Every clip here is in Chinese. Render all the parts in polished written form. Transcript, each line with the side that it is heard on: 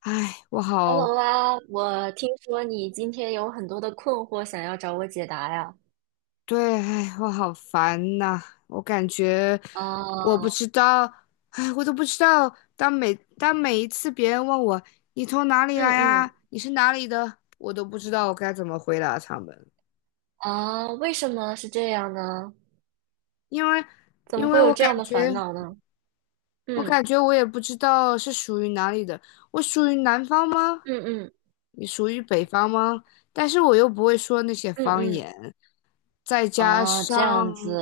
left: 唉，我
right: Hello
left: 好，
right: 啊，我听说你今天有很多的困惑想要找我解答呀？
left: 对，唉，我好烦呐、我感觉我不
right: 啊，
left: 知道，唉，我都不知道。当每一次别人问我你从哪里
right: 嗯
left: 来
right: 嗯，
left: 啊，你是哪里的，我都不知道我该怎么回答他们，
right: 啊，为什么是这样呢？
left: 因为
right: 怎么
left: 因为
right: 会有
left: 我
right: 这
left: 感
right: 样的
left: 觉
right: 烦恼呢？
left: 我
right: 嗯
left: 感觉我也不知道是属于哪里的。我属于南方吗？
right: 嗯嗯
left: 你属于北方吗？但是我又不会说那些
right: 嗯
left: 方
right: 嗯，
left: 言。再加
right: 啊，
left: 上
right: 这样子，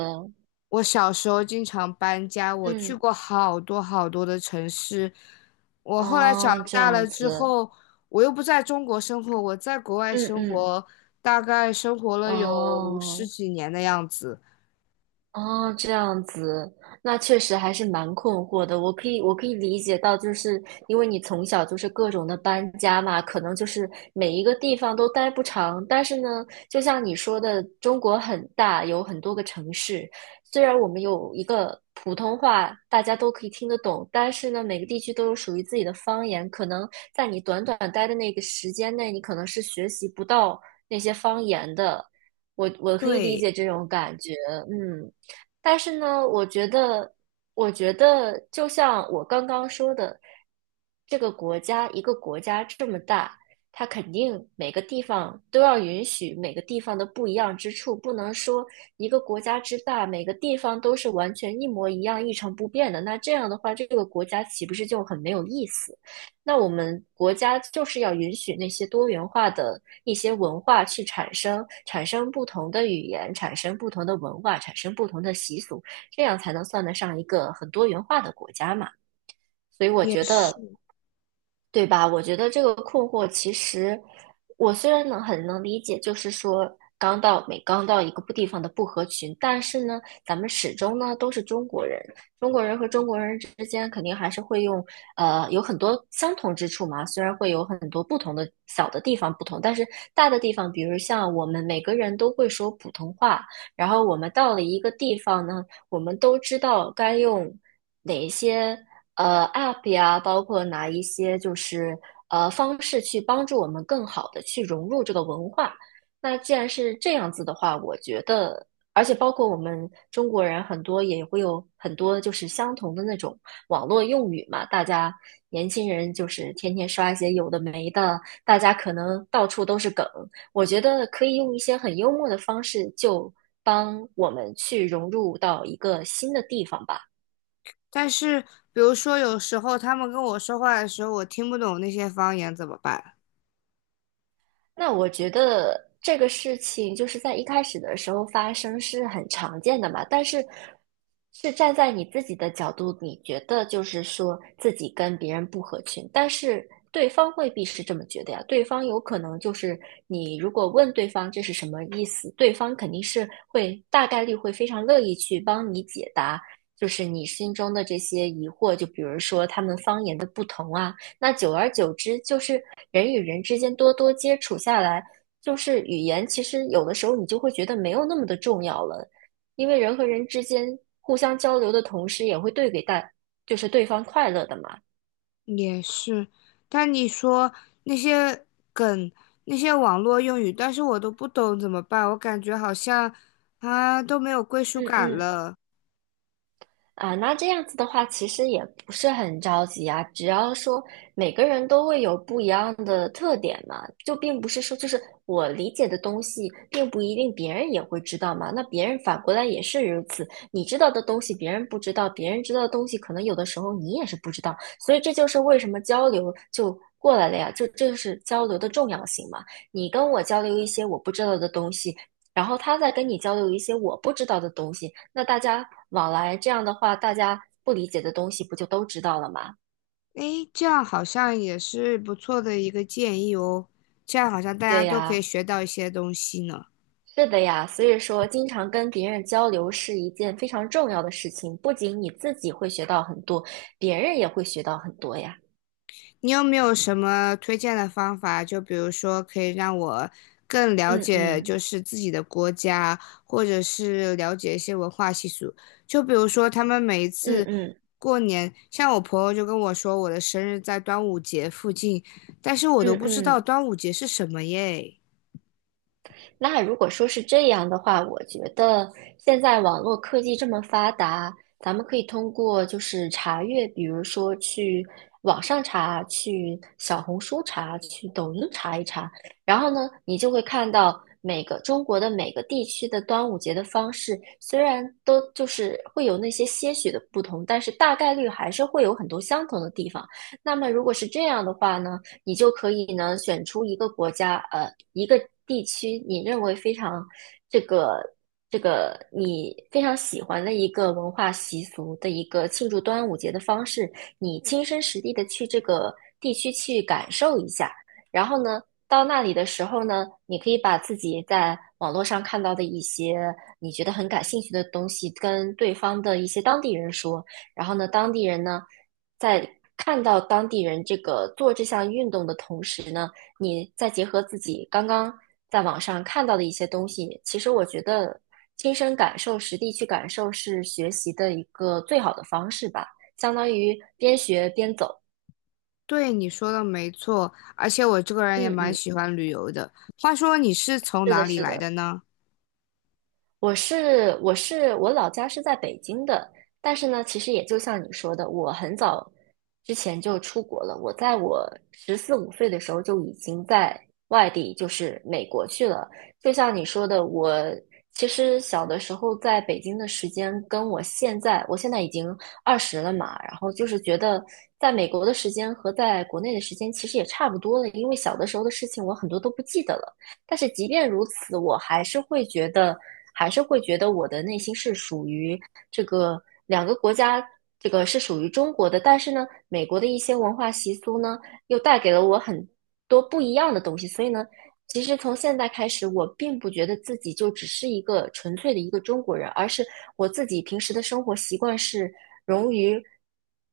left: 我小时候经常搬家，我去
right: 嗯，
left: 过好多好多的城市。我后来长
right: 哦，这
left: 大了
right: 样
left: 之
right: 子，
left: 后，我又不在中国生活，我在国外
right: 嗯
left: 生
right: 嗯，
left: 活，大概生活了有十
right: 哦，
left: 几年的样子。
right: 哦，这样子，那确实还是蛮困惑的。我可以理解到，就是因为你从小就是各种的搬家嘛，可能就是每一个地方都待不长。但是呢，就像你说的，中国很大，有很多个城市。虽然我们有一个普通话，大家都可以听得懂，但是呢，每个地区都有属于自己的方言。可能在你短短待的那个时间内，你可能是学习不到那些方言的。我可以理
left: 对，
right: 解这种感觉，嗯。但是呢，我觉得，我觉得就像我刚刚说的，这个国家，一个国家这么大，它肯定每个地方都要允许每个地方的不一样之处，不能说一个国家之大，每个地方都是完全一模一样、一成不变的。那这样的话，这个国家岂不是就很没有意思？那我们国家就是要允许那些多元化的一些文化去产生，产生不同的语言，产生不同的文化，产生不同的习俗，这样才能算得上一个很多元化的国家嘛。所以我
left: 也
right: 觉得
left: 是。
right: 对吧？我觉得这个困惑，其实我虽然能很能理解，就是说刚到一个不地方的不合群，但是呢，咱们始终呢都是中国人，中国人和中国人之间肯定还是会有很多相同之处嘛，虽然会有很多不同的小的地方不同，但是大的地方，比如像我们每个人都会说普通话，然后我们到了一个地方呢，我们都知道该用哪一些。App 呀，包括哪一些就是方式去帮助我们更好的去融入这个文化。那既然是这样子的话，我觉得，而且包括我们中国人很多也会有很多就是相同的那种网络用语嘛，大家年轻人就是天天刷一些有的没的，大家可能到处都是梗。我觉得可以用一些很幽默的方式，就帮我们去融入到一个新的地方吧。
left: 但是，比如说有时候他们跟我说话的时候，我听不懂那些方言怎么办？
right: 那我觉得这个事情就是在一开始的时候发生是很常见的嘛，但是是站在你自己的角度，你觉得就是说自己跟别人不合群，但是对方未必是这么觉得呀。对方有可能就是你如果问对方这是什么意思，对方肯定是会大概率会非常乐意去帮你解答，就是你心中的这些疑惑，就比如说他们方言的不同啊。那久而久之，就是人与人之间多多接触下来，就是语言其实有的时候你就会觉得没有那么的重要了，因为人和人之间互相交流的同时，也会对给大，就是对方快乐的嘛。
left: 也是，但你说那些梗、那些网络用语，但是我都不懂怎么办？我感觉好像啊都没有归属
right: 嗯
left: 感
right: 嗯
left: 了。
right: 啊，那这样子的话，其实也不是很着急啊。只要说每个人都会有不一样的特点嘛，就并不是说就是我理解的东西，并不一定别人也会知道嘛。那别人反过来也是如此，你知道的东西别人不知道，别人知道的东西可能有的时候你也是不知道。所以这就是为什么交流就过来了呀，就这就是交流的重要性嘛。你跟我交流一些我不知道的东西，然后他再跟你交流一些我不知道的东西，那大家往来这样的话，大家不理解的东西不就都知道了吗？
left: 诶，这样好像也是不错的一个建议哦，这样好像大家
right: 对
left: 都可以
right: 呀，
left: 学到一些东西呢。
right: 是的呀，所以说经常跟别人交流是一件非常重要的事情，不仅你自己会学到很多，别人也会学到很多呀。
left: 你有没有什么推荐的方法？就比如说，可以让我更了
right: 嗯
left: 解
right: 嗯
left: 就是自己的国家，或者是了解一些文化习俗。就比如说，他们每一
right: 嗯
left: 次
right: 嗯
left: 过年，像我朋友就跟我说，我的生日在端午节附近，但是我
right: 嗯
left: 都
right: 嗯。
left: 不知
right: 嗯
left: 道
right: 嗯
left: 端午节是什么耶。
right: 那如果说是这样的话，我觉得现在网络科技这么发达，咱们可以通过就是查阅，比如说去网上查，去小红书查，去抖音查一查，然后呢，你就会看到每个中国的每个地区的端午节的方式，虽然都就是会有那些些许的不同，但是大概率还是会有很多相同的地方。那么如果是这样的话呢？你就可以呢选出一个国家，呃，一个地区，你认为非常这个这个你非常喜欢的一个文化习俗的一个庆祝端午节的方式，你亲身实地的去这个地区去感受一下，然后呢。到那里的时候呢，你可以把自己在网络上看到的一些你觉得很感兴趣的东西，跟对方的一些当地人说，然后呢，当地人呢，在看到当地人这个做这项运动的同时呢，你再结合自己刚刚在网上看到的一些东西，其实我觉得亲身感受、实地去感受是学习的一个最好的方式吧，相当于边学边走。
left: 对，你说的没错，而且我这个人也
right: 嗯
left: 蛮
right: 嗯，
left: 喜欢旅游的。话说，你是从
right: 是
left: 哪
right: 的，
left: 里
right: 是
left: 来
right: 的。
left: 的呢？
right: 我老家是在北京的，但是呢，其实也就像你说的，我很早之前就出国了。我十四五岁的时候就已经在外地，就是美国去了。就像你说的，我其实小的时候在北京的时间，跟我现在已经二十了嘛，然后就是觉得在美国的时间和在国内的时间其实也差不多了，因为小的时候的事情我很多都不记得了。但是即便如此，我还是会觉得，还是会觉得我的内心是属于这个两个国家，这个是属于中国的。但是呢，美国的一些文化习俗呢，又带给了我很多不一样的东西。所以呢，其实从现在开始，我并不觉得自己就只是一个纯粹的一个中国人，而是我自己平时的生活习惯是融于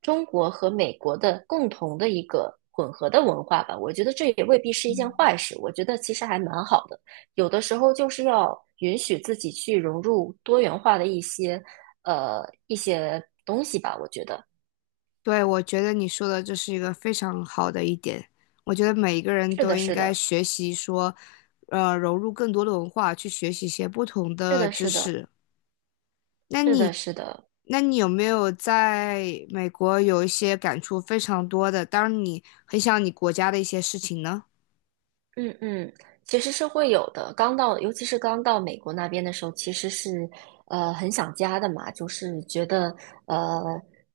right: 中国和美国的共同的一个混合的文化吧。我觉得这也未必是一件坏事，我觉得其实还蛮好的。有的时候就是要允许自己去融入多元化的一些一些东西吧。我觉得
left: 对，我觉得你说的这是一个非常好的一点。我觉得每一个人
right: 是
left: 都
right: 的，
left: 应
right: 是
left: 该
right: 的，
left: 学习说，融入更多的文化，去学习一些不同
right: 是
left: 的
right: 的，
left: 知
right: 是的，
left: 识。那
right: 是的，
left: 你，
right: 是的。
left: 那你有没有在美国有一些感触非常多的，当然你很想你国家的一些事情呢？
right: 嗯嗯，其实是会有的。刚到，尤其是刚到美国那边的时候，其实是很想家的嘛，就是觉得呃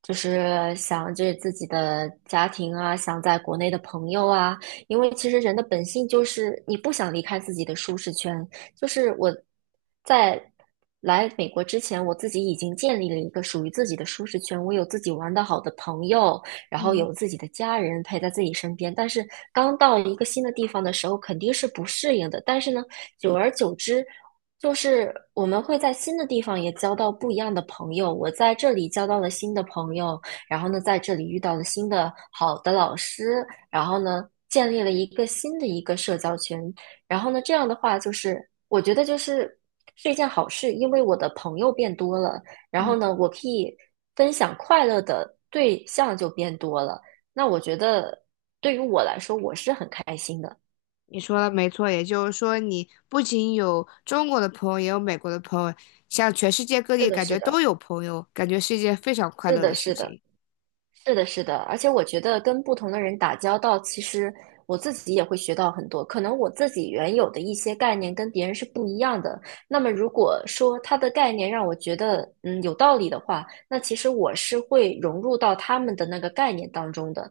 right: 就是想着自己的家庭啊，想在国内的朋友啊，因为其实人的本性就是你不想离开自己的舒适圈。就是我在来美国之前，我自己已经建立了一个属于自己的舒适圈，我有自己玩的好的朋友，然后
left: 嗯
right: 有自己的家人陪在自己身边。但是刚到一个新的地方的时候，肯定是不适应的。但是呢，久而久之，就是我们会在新的地方也交到不一样的朋友。我在这里交到了新的朋友，然后呢，在这里遇到了新的好的老师，然后呢，建立了一个新的一个社交圈。然后呢，这样的话就是，我觉得就是。是一件好事，因为我的朋友变多了，然后呢，
left: 嗯，
right: 我可以分享快乐的对象就变多了。那我觉得对于我来说，我是很开心的。
left: 你说的没错，也就是说，你不仅有中国的朋友，也有美国的朋友，像全世界各
right: 是
left: 地
right: 的，
left: 感
right: 是
left: 觉都
right: 的，
left: 有朋友，感觉是一件非常快
right: 是
left: 乐的
right: 的，
left: 事
right: 是的，
left: 情。
right: 是的，是的。而且我觉得跟不同的人打交道，其实我自己也会学到很多。可能我自己原有的一些概念跟别人是不一样的。那么如果说他的概念让我觉得有道理的话，那其实我是会融入到他们的那个概念当中的。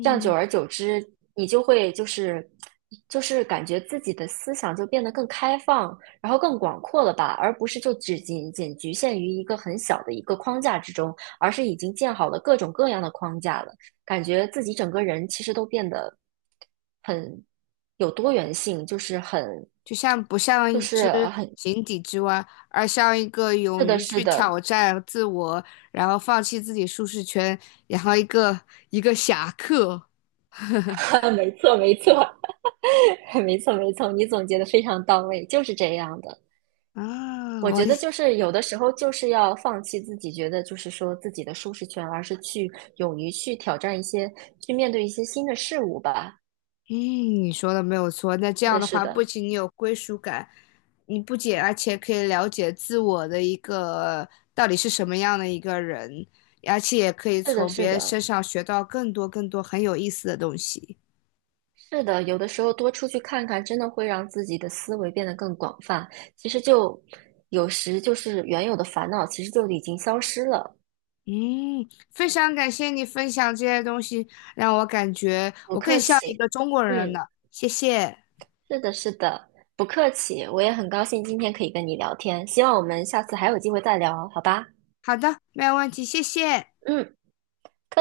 right: 这样久而久之，你就会就是感觉自己的思想就变得更开放，然后更广阔了吧，而不是就只仅仅局限于一个很小的一个框架之中，而是已经建好了各种各样的框架了，感觉自己整个人其实都变得很有多元性，就是很
left: 不像
right: 就
left: 一只
right: 是很
left: 井底之蛙，而像一个
right: 是
left: 勇
right: 的，
left: 于
right: 是
left: 去
right: 的，
left: 挑战自我，然后放弃自己舒适圈，然后一个侠客
right: 没错，没错，没错，没错，你总结的非常到位，就是这样的。
left: 啊！
right: 我觉得就是有的时候就是要放弃自己觉得就是说自己的舒适圈，而是去勇于去挑战一些，去面对一些新的事物吧。
left: 嗯，你说的没有错。那这
right: 是
left: 样
right: 的，
left: 的
right: 是
left: 话，不
right: 的，
left: 仅你有归属感，你不仅而且可以了解自我的一个到底是什么样的一个人，而且也可以
right: 是的，
left: 从别
right: 是
left: 人
right: 的，
left: 身上学到更多更多很有意思的东西。
right: 是的。有的时候多出去看看，真的会让自己的思维变得更广泛。其实就有时就是原有的烦恼，其实就已经消失了。
left: 嗯，非常感谢你分享这些东西，让我感觉
right: 不
left: 我更
right: 客
left: 像一
right: 气，
left: 个中国人
right: 嗯，
left: 了。谢谢。
right: 是的，是的，不客气。我也很高兴今天可以跟你聊天，希望我们下次还有机会再聊，好吧？
left: 好的，没有问题，谢谢。
right: 嗯。